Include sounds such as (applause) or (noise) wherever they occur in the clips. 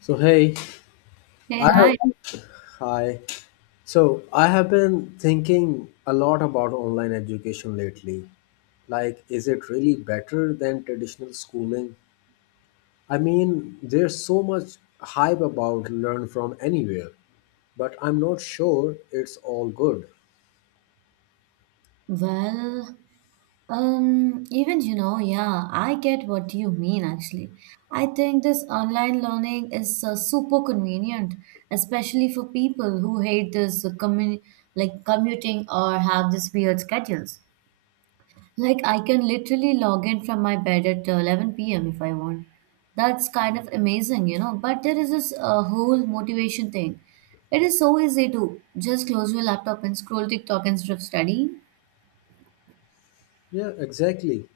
So hey, Hey, I hi. have hi. So I have been thinking a lot about online education lately. Like, is it really better than traditional schooling? I mean, there's so much hype about learn from anywhere, but I'm not sure it's all good. Well, yeah, I get what you mean actually. I think this online learning is super convenient, especially for people who hate this commuting or have this weird schedules. Like I can literally log in from my bed at 11 p.m. if I want. That's kind of amazing, But there is this whole motivation thing. It is so easy to just close your laptop and scroll TikTok instead of studying. Yeah, exactly.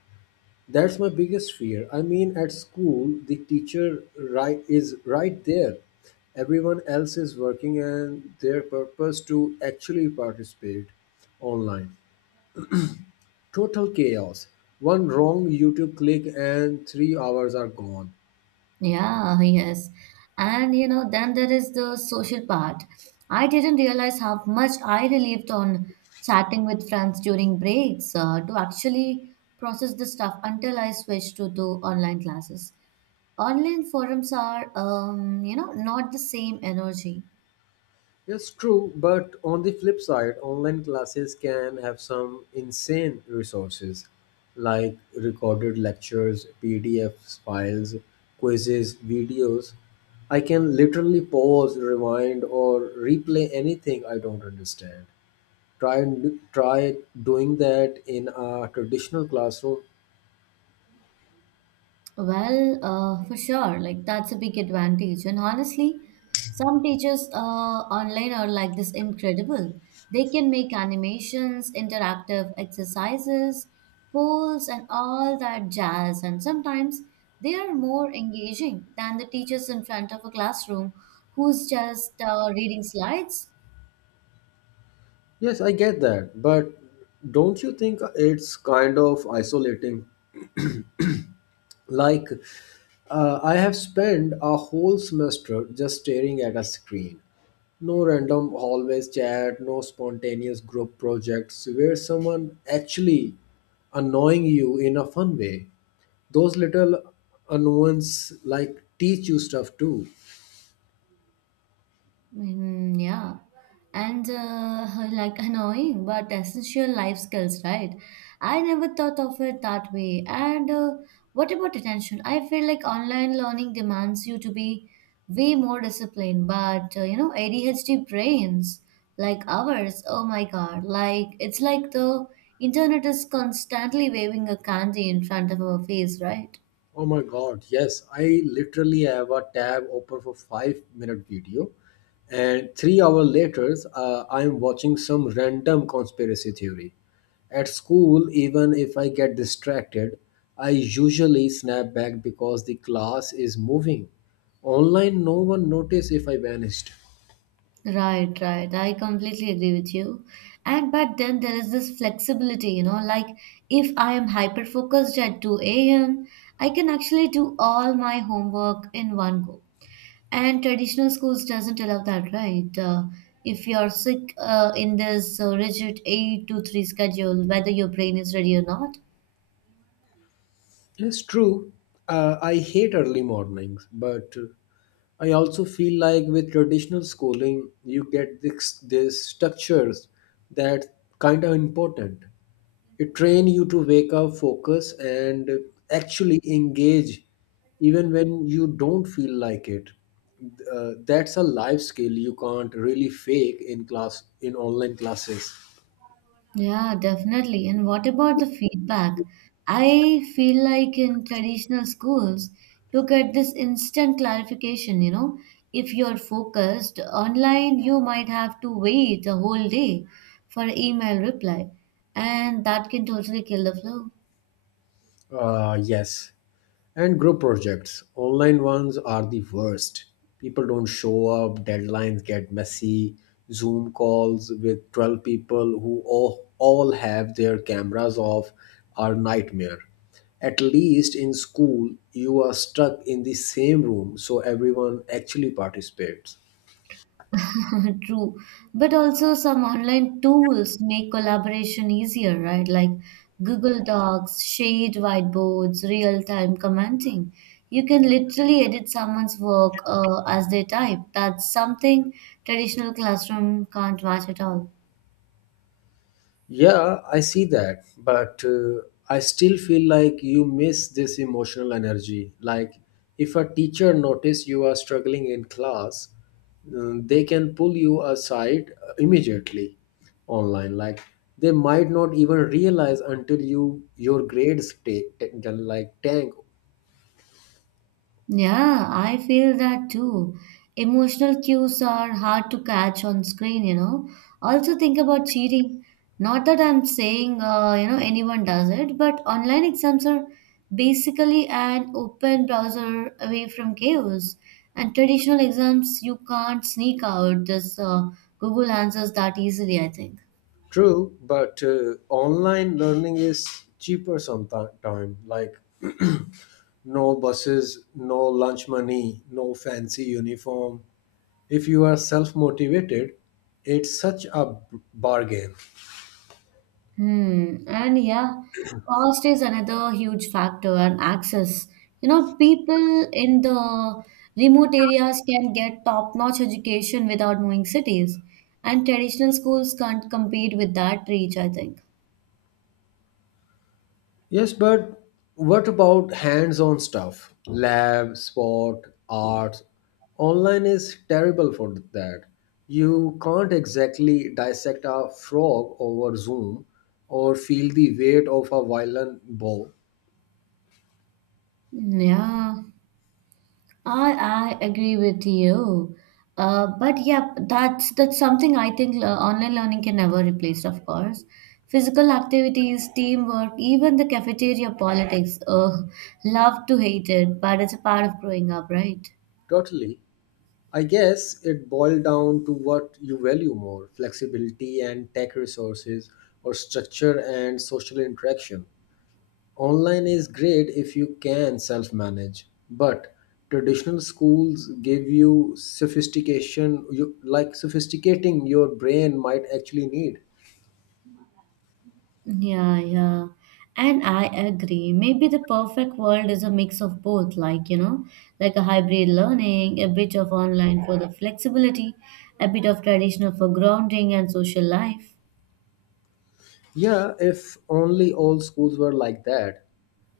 That's my biggest fear. I mean, at school, the teacher is right there. Everyone else is working and their purpose to actually participate online. Total chaos. One wrong YouTube click and 3 hours are gone. Yeah, yes. And you know, then there is the social part. I didn't realize how much I relieved on chatting with friends during breaks to actually process the stuff until I switched to online classes. Online forums are, not the same energy. Yes, true, but on the flip side, online classes can have some insane resources like recorded lectures, PDF files, quizzes, videos. I can literally pause, rewind, or replay anything I don't understand. Try and try doing that in a traditional classroom. Well, for sure, like that's a big advantage. And honestly, some teachers online are like this incredible. They can make animations, interactive exercises, polls, and all that jazz. And sometimes they are more engaging than the teachers in front of a classroom who's just reading slides. Yes, I get that, but don't you think it's kind of isolating? Like, I have spent a whole semester just staring at a screen. No random hallways chat, no spontaneous group projects where someone actually annoying you in a fun way. Those little annoyances like teach you stuff too. Mm, yeah, and like annoying but essential life skills, right? I never thought of it that way. And what about attention? I feel like online learning demands you to be way more disciplined, but you know, ADHD brains like ours, oh my God, like it's like the internet is constantly waving a candy in front of our face, right? Oh my god, yes. I literally have a tab open for 5 minute video and 3 hours later I am watching some random conspiracy theory. At school, even if I get distracted, I usually snap back because the class is moving. Online, no one noticed if I vanished. Right, right. I completely agree with you. And but then there is this flexibility, you know, like if I am hyper focused at 2 a.m., I can actually do all my homework in one go. And traditional schools doesn't allow that, right? If you're sick in this rigid 8 to 3 schedule, whether your brain is ready or not, It's true. I hate early mornings, but I also feel like with traditional schooling, you get this structures that kind of important. It train you to wake up, focus, and actually engage, even when you don't feel like it. That's a life skill you can't really fake in class in online classes. yeah, definitely. And what about the feedback? I feel like in traditional schools, you get this instant clarification, you know. If you're focused online, you might have to wait a whole day for email reply, and that can totally kill the flow. Yes. And group projects. Online ones are the worst. People don't show up, deadlines get messy, Zoom calls with 12 people who all have their cameras off are nightmare. At least in school, you are stuck in the same room so everyone actually participates. (laughs) True. But also some online tools make collaboration easier, right? Like Google Docs, shared whiteboards, real-time commenting. You can literally edit someone's work as they type. That's something traditional classroom can't match at all. Yeah, I see that, but I still feel like you miss this emotional energy. Like, if a teacher notice you are struggling in class, they can pull you aside immediately online. Like, they might not even realize until your grades take like tank. Yeah, I feel that too. Emotional cues are hard to catch on screen, you know. Also, think about cheating. Not that I'm saying, anyone does it, but online exams are basically an open browser away from chaos. And traditional exams, you can't sneak out this Google answers that easily, I think. True, but online learning is cheaper sometimes. Like (clears throat) no buses, no lunch money, no fancy uniform. If you are self motivated, it's such a bargain. Hmm. And yeah, cost is another huge factor and access. You know, people in the remote areas can get top-notch education without moving cities, and traditional schools can't compete with that reach, I think. Yes, but what about hands-on stuff? Lab, sport, art. Online is terrible for that. You can't exactly dissect a frog over Zoom or feel the weight of a violin bow. Hmm, yeah. I, I agree with you. But yeah, that's something I think online learning can never replace, of course. Physical activities, teamwork, even the cafeteria politics. Love to hate it, but it's a part of growing up, right? Totally. I guess it boiled down to what you value more, flexibility and tech resources or structure and social interaction. Online is great if you can self manage, but traditional schools give you sophistication, like sophisticating your brain might actually need. Yeah, yeah. And I agree. Maybe the perfect world is a mix of both, like, you know, like a hybrid learning, a bit of online for the flexibility, a bit of traditional for grounding and social life. Yeah, if only all schools were like that.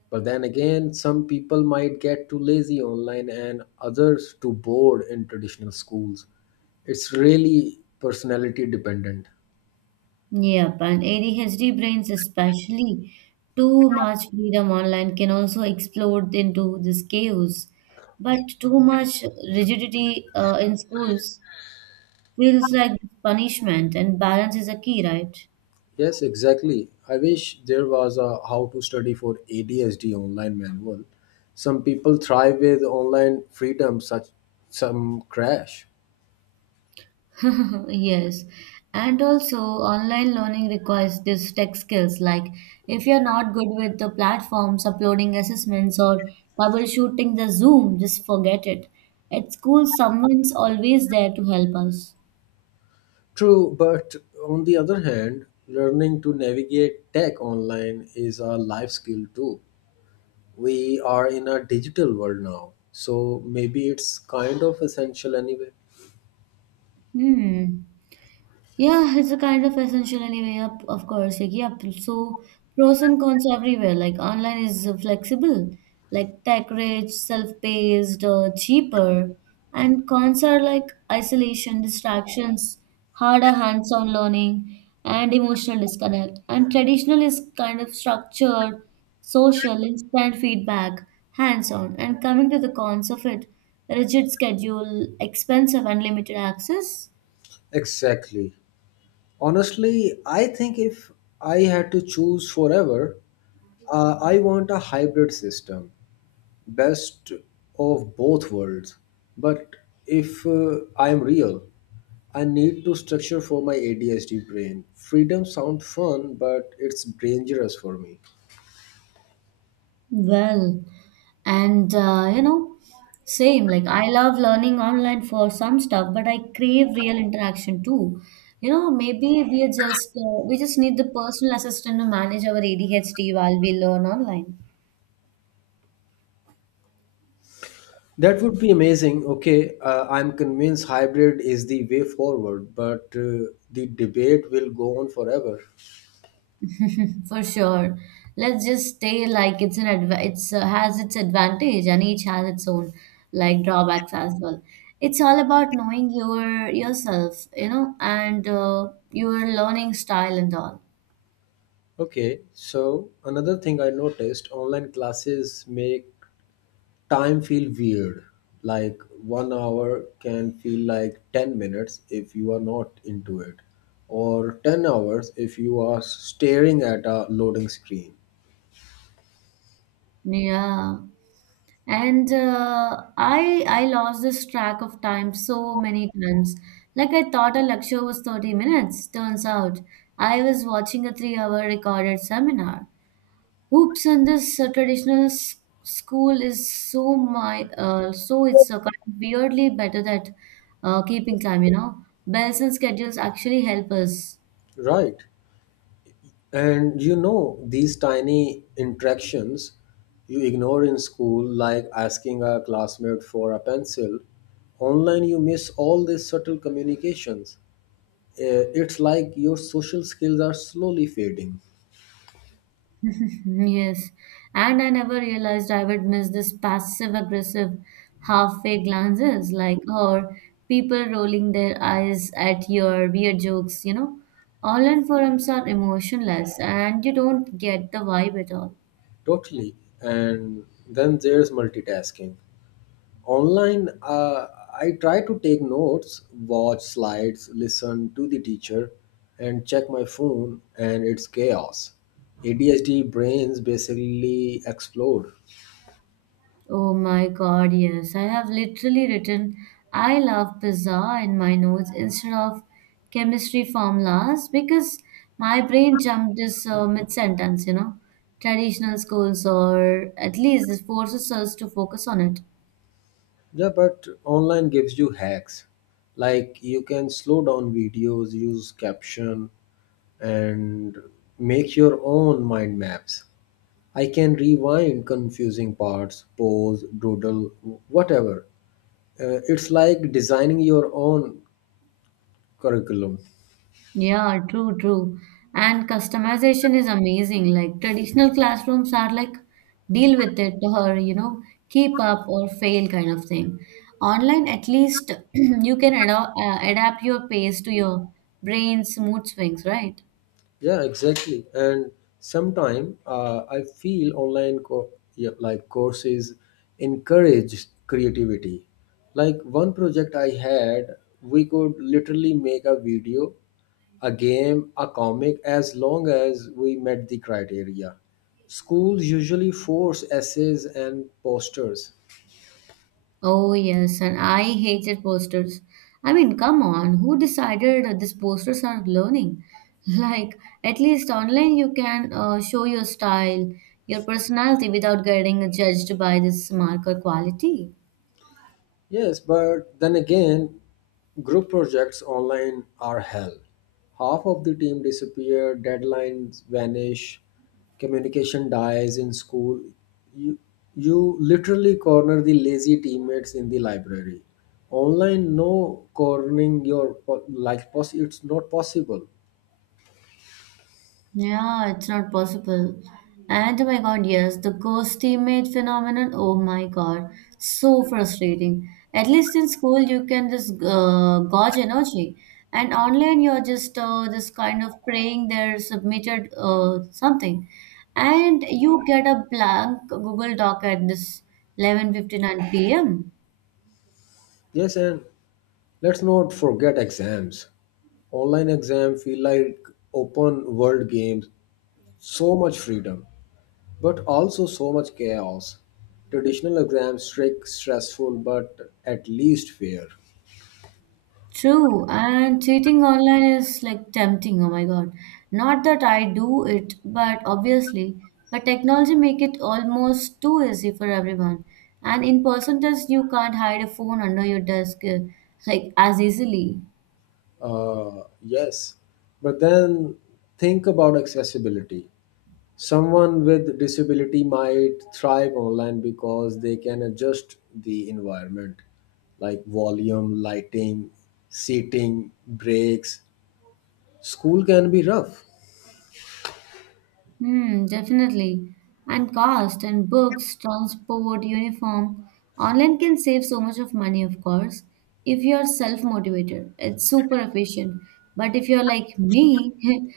But then again, some people might get too lazy online and others too bored in traditional schools. It's really personality dependent. Yep, and ADHD brains, especially too much freedom online, can also explode into this chaos. But too much rigidity in schools feels like punishment, and balance is a key, right? Yes, exactly. I wish there was a how to study for ADSD online manual. Some people thrive with online freedom, such some crash. (laughs) Yes. And also, online learning requires these tech skills. Like, if you're not good with the platforms, uploading assessments, or troubleshooting the Zoom, just forget it. At school, someone's always there to help us. True, but on the other hand, learning to navigate tech online is a life skill too. We are in a digital world now, so maybe it's kind of essential anyway. Hmm. Yeah, it's a kind of essential anyway. Up, of course. Like, yeah. So pros and cons everywhere. Like online is flexible, like tech rich, self-paced, cheaper. And cons are like isolation, distractions, harder hands-on learning, and emotional disconnect. And traditional is kind of structured, social, instant feedback, hands-on. And coming to the cons of it, rigid schedule, expensive and limited access. Exactly. Honestly, I think if I had to choose forever, I want a hybrid system best of both worlds. But if I am real, I need to structure for my ADHD brain. Freedom sounds fun, but it's dangerous for me. Well, and uh, you know, same. Like, I love learning online for some stuff, but I crave real interaction too. You know, maybe we just need the personal assistant to manage our ADHD while we learn online. That would be amazing. Okay, I'm convinced hybrid is the way forward, but the debate will go on forever. For sure. Let's just stay like it's has its advantage and each has its own like drawbacks as well. It's all about knowing yourself, you know, and your learning style and all. Okay, so another thing I noticed online classes make time feel weird, like 1 hour can feel like 10 minutes if you are not into it, or 10 hours if you are staring at a loading screen. Yeah. And I lost this track of time so many times. Like I thought a lecture was 30 minutes. Turns out I was watching a three-hour recorded seminar. Oops, and this traditional s school is so it's kind of weirdly better that keeping time, you know. Bells and schedules actually help us. Right. And you know these tiny interactions you ignore in school, like asking a classmate for a pencil. Online you miss all these subtle communications. Eh, it's like your social skills are slowly fading. (laughs) Yes, and I never realized I would miss this passive aggressive halfway glances, or people rolling their eyes at your weird jokes, you know. Online forums are emotionless and you don't get the vibe at all. Totally. And then there's multitasking. Online, I try to take notes, watch slides, listen to the teacher, and check my phone, and it's chaos. ADHD brains basically explode. Oh my God, yes. I have literally written I love pizza in my notes instead of chemistry formulas because my brain jumped this mid sentence, you know. Traditional schools, or at least this forces us to focus on it. Yeah, but online gives you hacks. Like you can slow down videos, use caption, and make your own mind maps. I can rewind confusing parts, pause, doodle, whatever. It's like designing your own curriculum. Yeah, true, true. And customization is amazing. Like traditional classrooms are like deal with it or you know, keep up or fail kind of thing. Online, at least (clears throat) you can adapt your pace to your brain's mood swings, right? Yeah, exactly. And sometime I feel online like courses encourage creativity. Like one project I had, we could literally make a video, a game, a comic as long as we met the criteria. Schools usually force essays and posters. Oh, yes, and I hated posters. I mean, come on, who decided that these posters are learning? (laughs) Like, at least online you can show your style, your personality without getting judged by this marker quality. Yes, but then again, group projects online are hell. Half of the team disappear, deadlines vanish, communication dies in school. You, you literally corner the lazy teammates in the library. Online, no cornering your po- like poss- it's not possible. Yeah, it's not possible. And oh my god, yes, the ghost teammate phenomenon. Oh my god, so frustrating. At least in school, you can just gauge energy, and online, you're just this kind of praying they're submitted something, and you get a blank Google Doc at this 11:59 p.m. Yes, and let's not forget exams. Online exam feel like open world games. So much freedom, but also so much chaos. Traditional exams, strict, stressful, but at least fair. True, and cheating online is like tempting. Oh my god. Not that I do it, but obviously, but technology make it almost too easy for everyone. And in person test, you can't hide a phone under your desk like as easily. Yes, but then think about accessibility. Someone with disability might thrive online because they can adjust the environment, like volume, lighting, seating, breaks. School can be rough. Hmm, definitely. And cost and books, transport, uniform. Online can save so much of money, of course, if you're self-motivated. It's super efficient. But if you're like me,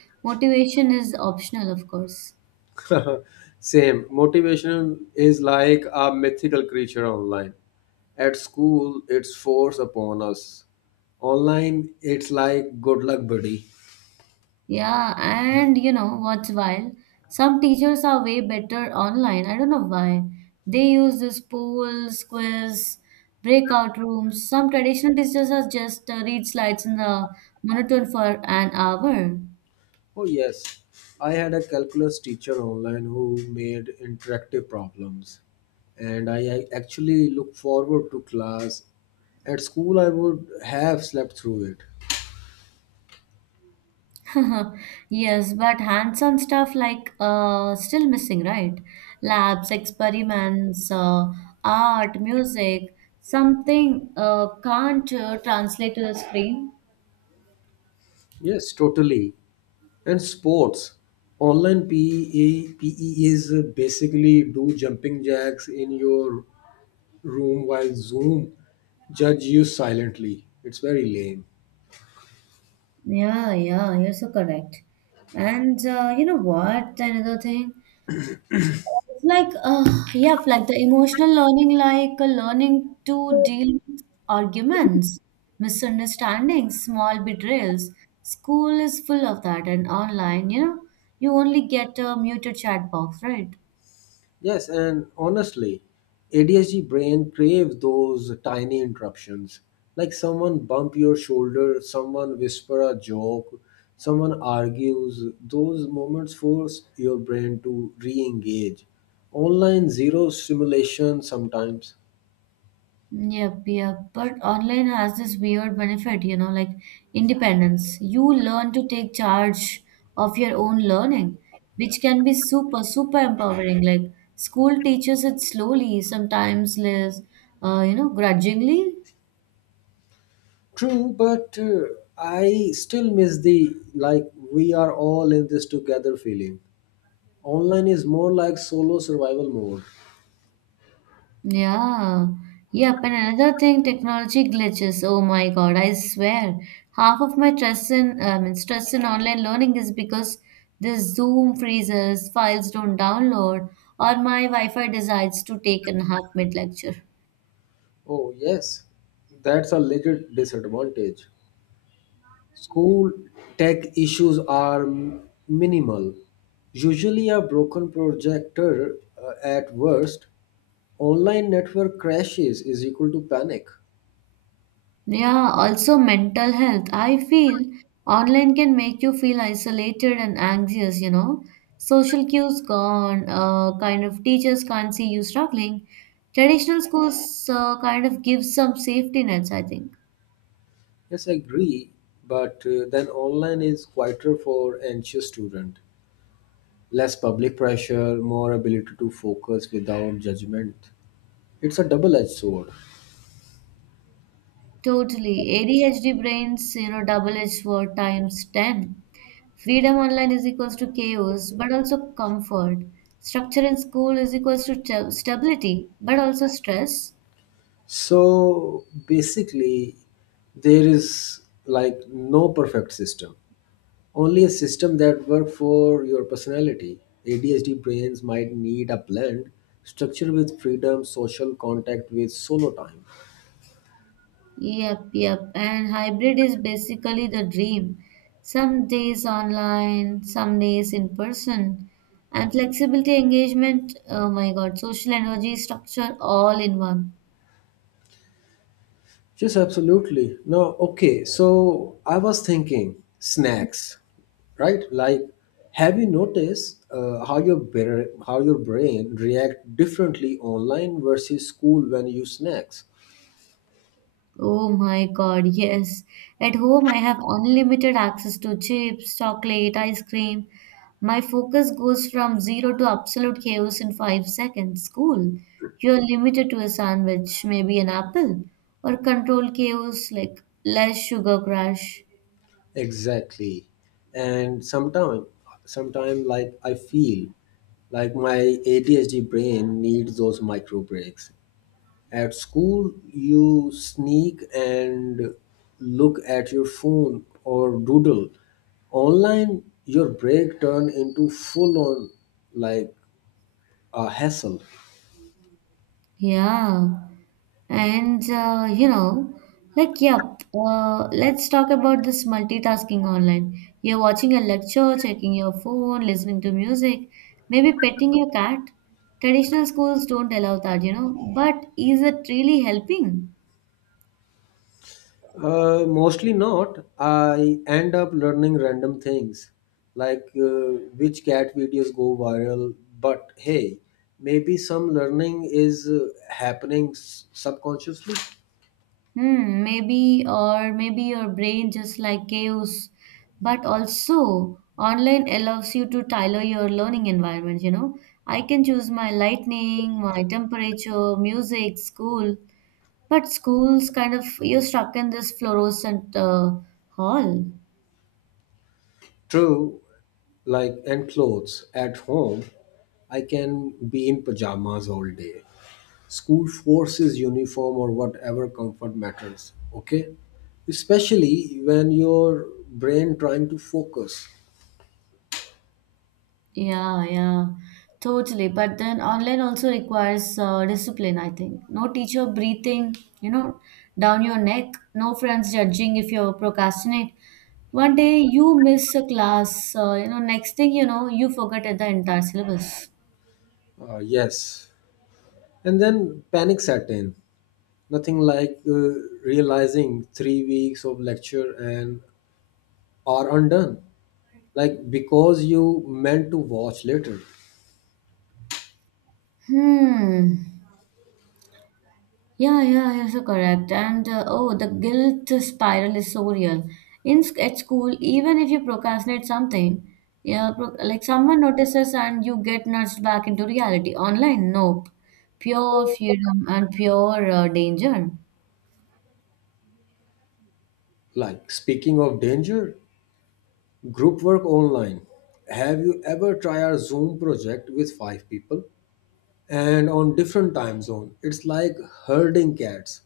(laughs) motivation is optional, of course. (laughs) Same. Motivation is like a mythical creature online. At school, it's forced upon us. Online, it's like good luck, buddy. Yeah, and you know what's wild? Some teachers are way better online. I don't know why. They use this polls, quiz, breakout rooms. Some traditional teachers are just read slides in the monotone for an hour. Oh, yes. I had a calculus teacher online who made interactive problems, and I actually look forward to class. At school, I would have slept through it. (laughs) Yes, but hands-on stuff like still missing, right? Labs, experiments, art, music, something can't translate to the screen. Yes, totally. And sports, online PE is basically do jumping jacks in your room while Zoom judge you silently. It's very lame. Yeah, yeah, you're so correct. And you know what? Another thing, it's like, yeah, like the emotional learning, like learning to deal with arguments, misunderstandings, small betrayals. School is full of that, and online, you know, you only get a muted chat box, right? Yes, and honestly, ADHD brain craves those tiny interruptions. Like someone bump your shoulder, someone whisper a joke, someone argues. Those moments force your brain to re-engage. Online zero simulation sometimes. Yep, yep. But online has this weird benefit, you know, like independence. You learn to take charge of your own learning, which can be super, super empowering. Like school teaches it slowly, sometimes less, grudgingly. True, but I still miss the like we are all in this together feeling. Online is more like solo survival mode. Yeah, yep. And another thing, technology glitches. Oh my God, I swear. Half of my stress in online learning is because this Zoom freezes, files don't download, or my Wi-Fi decides to take a half mid lecture. Oh, yes, that's a legit disadvantage. School tech issues are minimal, usually, a broken projector at worst. Online network crashes is equal to panic. Yeah, also mental health. I feel online can make you feel isolated and anxious, you know. Social cues gone, kind of teachers can't see you struggling. Traditional schools kind of give some safety nets, I think. Yes, I agree, but then online is quieter for anxious student, less public pressure, more ability to focus without judgment. It's a double edged sword. Totally. ADHD brains, you know, double-edged sword times 10. Freedom online is equals to chaos, but also comfort. Structure in school is equals to stability, but also stress. So basically, there is like no perfect system, only a system that works for your personality. ADHD brains might need a blend structure with freedom, social contact with solo time. Yep, yep. And hybrid is basically the dream. Some days online, some days in person. And flexibility, engagement, oh my God, social energy structure all in one. Yes, absolutely. No, okay. So I was thinking snacks, right? Like, have you noticed how how your brain react differently online versus school when you snacks? Oh my God, yes. At home, I have unlimited access to chips, chocolate, ice cream. My focus goes from zero to absolute chaos in 5 seconds. School, you're limited to a sandwich, maybe an apple, or control chaos like less sugar crash. Exactly. And sometime like I feel like my ADHD brain needs those micro breaks. At school, you sneak and look at your phone or doodle. Online, your break turn into full on like a hassle. Yeah. And let's talk about this multitasking online. You're watching a lecture, checking your phone, listening to music, maybe petting your cat. Traditional schools don't allow that, you know. But is it really helping? Mostly not. I end up learning random things like which cat videos go viral. But hey, maybe some learning is happening subconsciously. Hmm, maybe, or maybe your brain just like chaos. But also, online allows you to tailor your learning environment, you know. I can choose my lightning, my temperature, music, school. But schools kind of you're stuck in this fluorescent hall. True, like and clothes. At home, I can be in pajamas all day. School forces uniform or whatever comfort matters. Okay, especially when your brain trying to focus. Yeah, yeah, totally. But then online also requires discipline, I think. No teacher breathing, you know, down your neck. No friends judging if you procrastinate. One day you miss a class, next thing you know, you forget the entire syllabus. Yes, and then panic set in. Nothing like realizing 3 weeks of lecture and are undone. Like because you meant to watch later. Hmm. Yeah, yeah, you're so correct. And oh, the guilt spiral is so real. At school, even if you procrastinate something, yeah, like someone notices and you get nudged back into reality. Online, nope. Pure freedom and pure danger. Like speaking of danger, group work online. Have you ever tried our Zoom project with five people and on different time zone? It's like herding cats.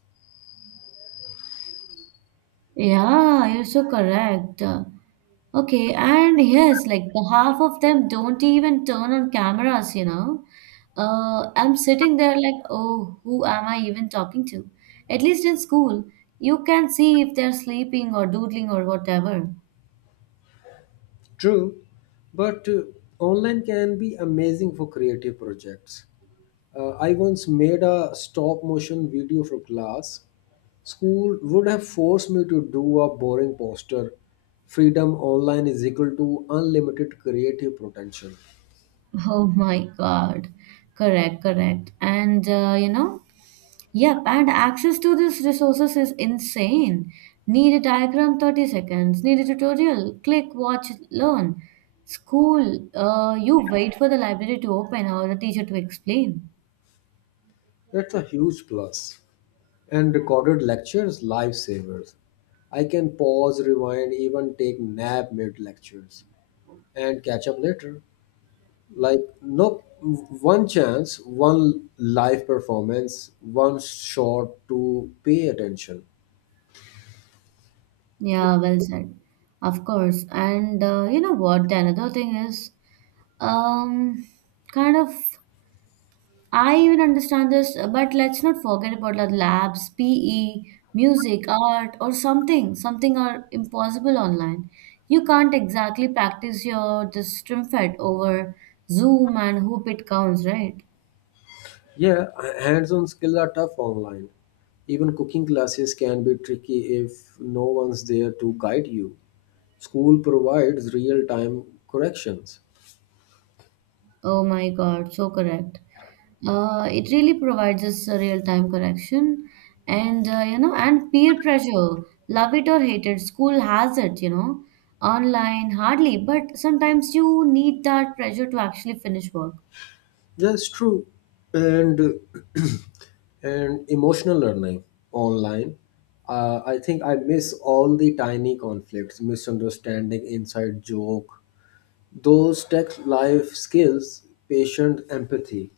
Yeah, you're so correct. Okay, and yes, like the half of them don't even turn on cameras, you know. I'm sitting there like, oh, who am I even talking to? At least in school, you can see if they're sleeping or doodling or whatever. (laughs) True, but online can be amazing for creative projects. I once made a stop motion video for class. School would have forced me to do a boring poster. Freedom online is equal to unlimited creative potential. Oh my God. Correct, correct. Yep, and access to these resources is insane. Need a diagram 30 seconds, need a tutorial, click, watch, learn. School, you wait for the library to open or the teacher to explain. That's a huge plus, and recorded lectures lifesavers. I can pause, rewind, even take nap mid lectures and catch up later. Like no one chance, one live performance, one shot to pay attention. Yeah, well said. Of course. And you know what? The another thing is um, kind of. I even understand this, but let's not forget about the labs, PE, music, art, or something. Something are impossible online. You can't exactly practice your this strumpet over Zoom and hope it counts, right? Yeah, hands-on skills are tough online. Even cooking classes can be tricky if no one's there to guide you. School provides real-time corrections. Oh my God, so correct. It really provides us a real-time correction, and you know, and peer pressure. Love it or hate it, school has it. You know, online hardly, but sometimes you need that pressure to actually finish work. That's true. And (clears throat) and emotional learning online. I think I miss all the tiny conflicts, misunderstanding, inside joke. Those tech life skills, patient empathy.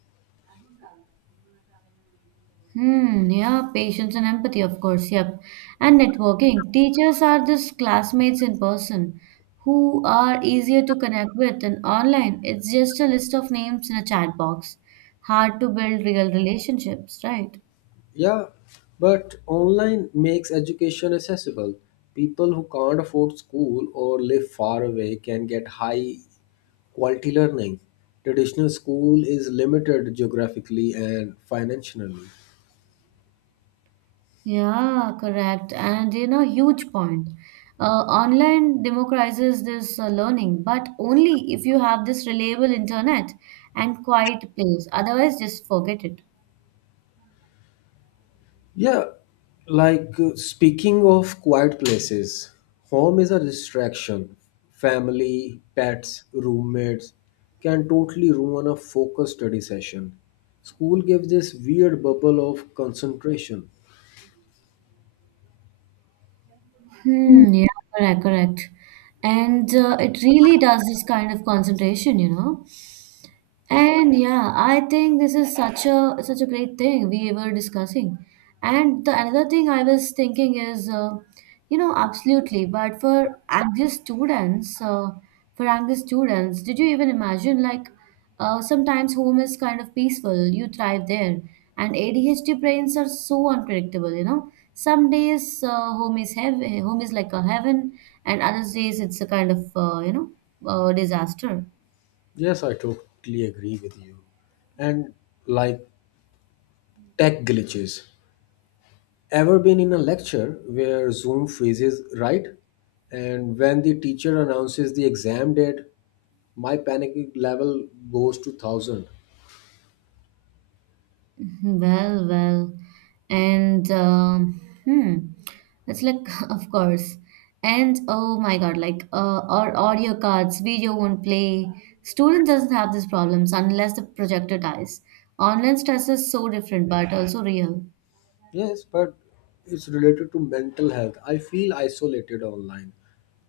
Hmm, yeah, patience and empathy, of course, yep. And networking. Teachers are just classmates in person who are easier to connect with, and online, it's just a list of names in a chat box. Hard to build real relationships, right? Yeah, but online makes education accessible. People who can't afford school or live far away can get high quality learning. Traditional school is limited geographically and financially. Yeah, correct. And you know, huge point. Online democratizes this learning, but only if you have this reliable internet and quiet place. Otherwise, just forget it. Yeah, like speaking of quiet places, home is a distraction. Family, pets, roommates can totally ruin a focused study session. School gives this weird bubble of concentration. Hmm, yeah, correct, correct. And it really does this kind of concentration, you know. And yeah, I think this is such a such a great thing we were discussing. And the another thing I was thinking is, absolutely. But for Angus students, For Angus students, did you even imagine like sometimes home is kind of peaceful, you thrive there, and ADHD brains are so unpredictable. You know, some days home is heaven, home is like a heaven, and other days it's a kind of disaster. Yes, I totally agree with you. And like tech glitches. Ever been in a lecture where Zoom freezes, right? And when the teacher announces the exam date, my panic level goes to 1,000. Well, well, and hmm, it's like (laughs) of course, and oh my God, like or audio cards, video won't play. Student doesn't have these problems unless the projector dies. Online stress is so different, but also real. Yes, but it's related to mental health. I feel isolated online.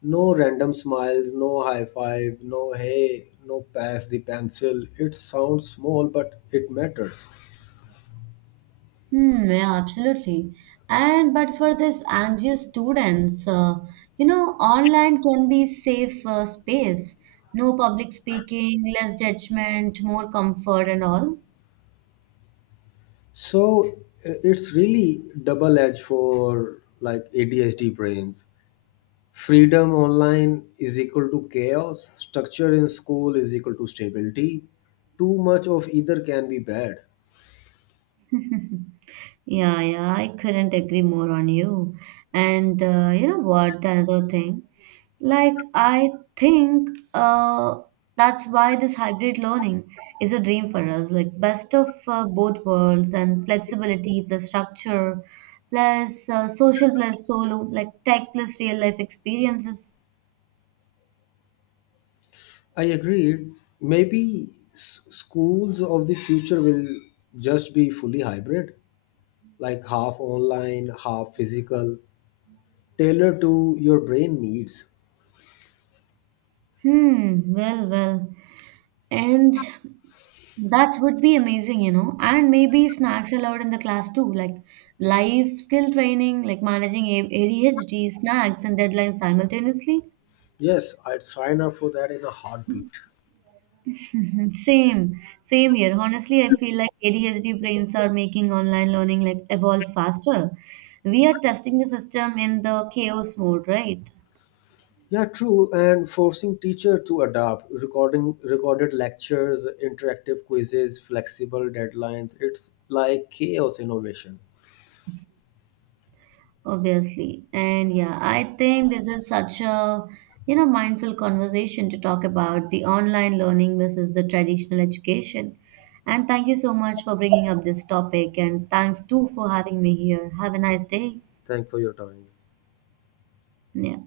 No random smiles, no high five, no hey, no pass the pencil. It sounds small, but it matters. Hmm, yeah, absolutely. And but for this anxious students, you know, online can be safe space. No public speaking, less judgment, more comfort, and all. So it's really double edged for like ADHD brains. Freedom online is equal to chaos. Structure in school is equal to stability. Too much of either can be bad. Yeah, yeah, I couldn't agree more on you. And you know what? Another thing, like I think uh, that's why this hybrid learning is a dream for us. Like best of both worlds and flexibility plus structure plus social plus solo, like tech plus real life experiences. I agree. Maybe schools of the future will just be fully hybrid, like half online, half physical, tailored to your brain needs. Hmm. Well, well, and. That would be amazing, you know. And maybe snacks allowed in the class too, like life skill training, like managing ADHD, snacks, and deadlines simultaneously. Yes, I'd sign up for that in a heartbeat. Mhm. Same here. Honestly, I feel like ADHD brains are making online learning like evolve faster. We are testing the system in the chaos mode, right? Yeah, true. And forcing teacher to adapt, recording recorded lectures, interactive quizzes, flexible deadlines. It's like chaos innovation. Obviously. And yeah, I think this is such a, you know, mindful conversation to talk about the online learning versus the traditional education. And thank you so much for bringing up this topic. And thanks too for having me here. Have a nice day. Thank for your time. Yeah.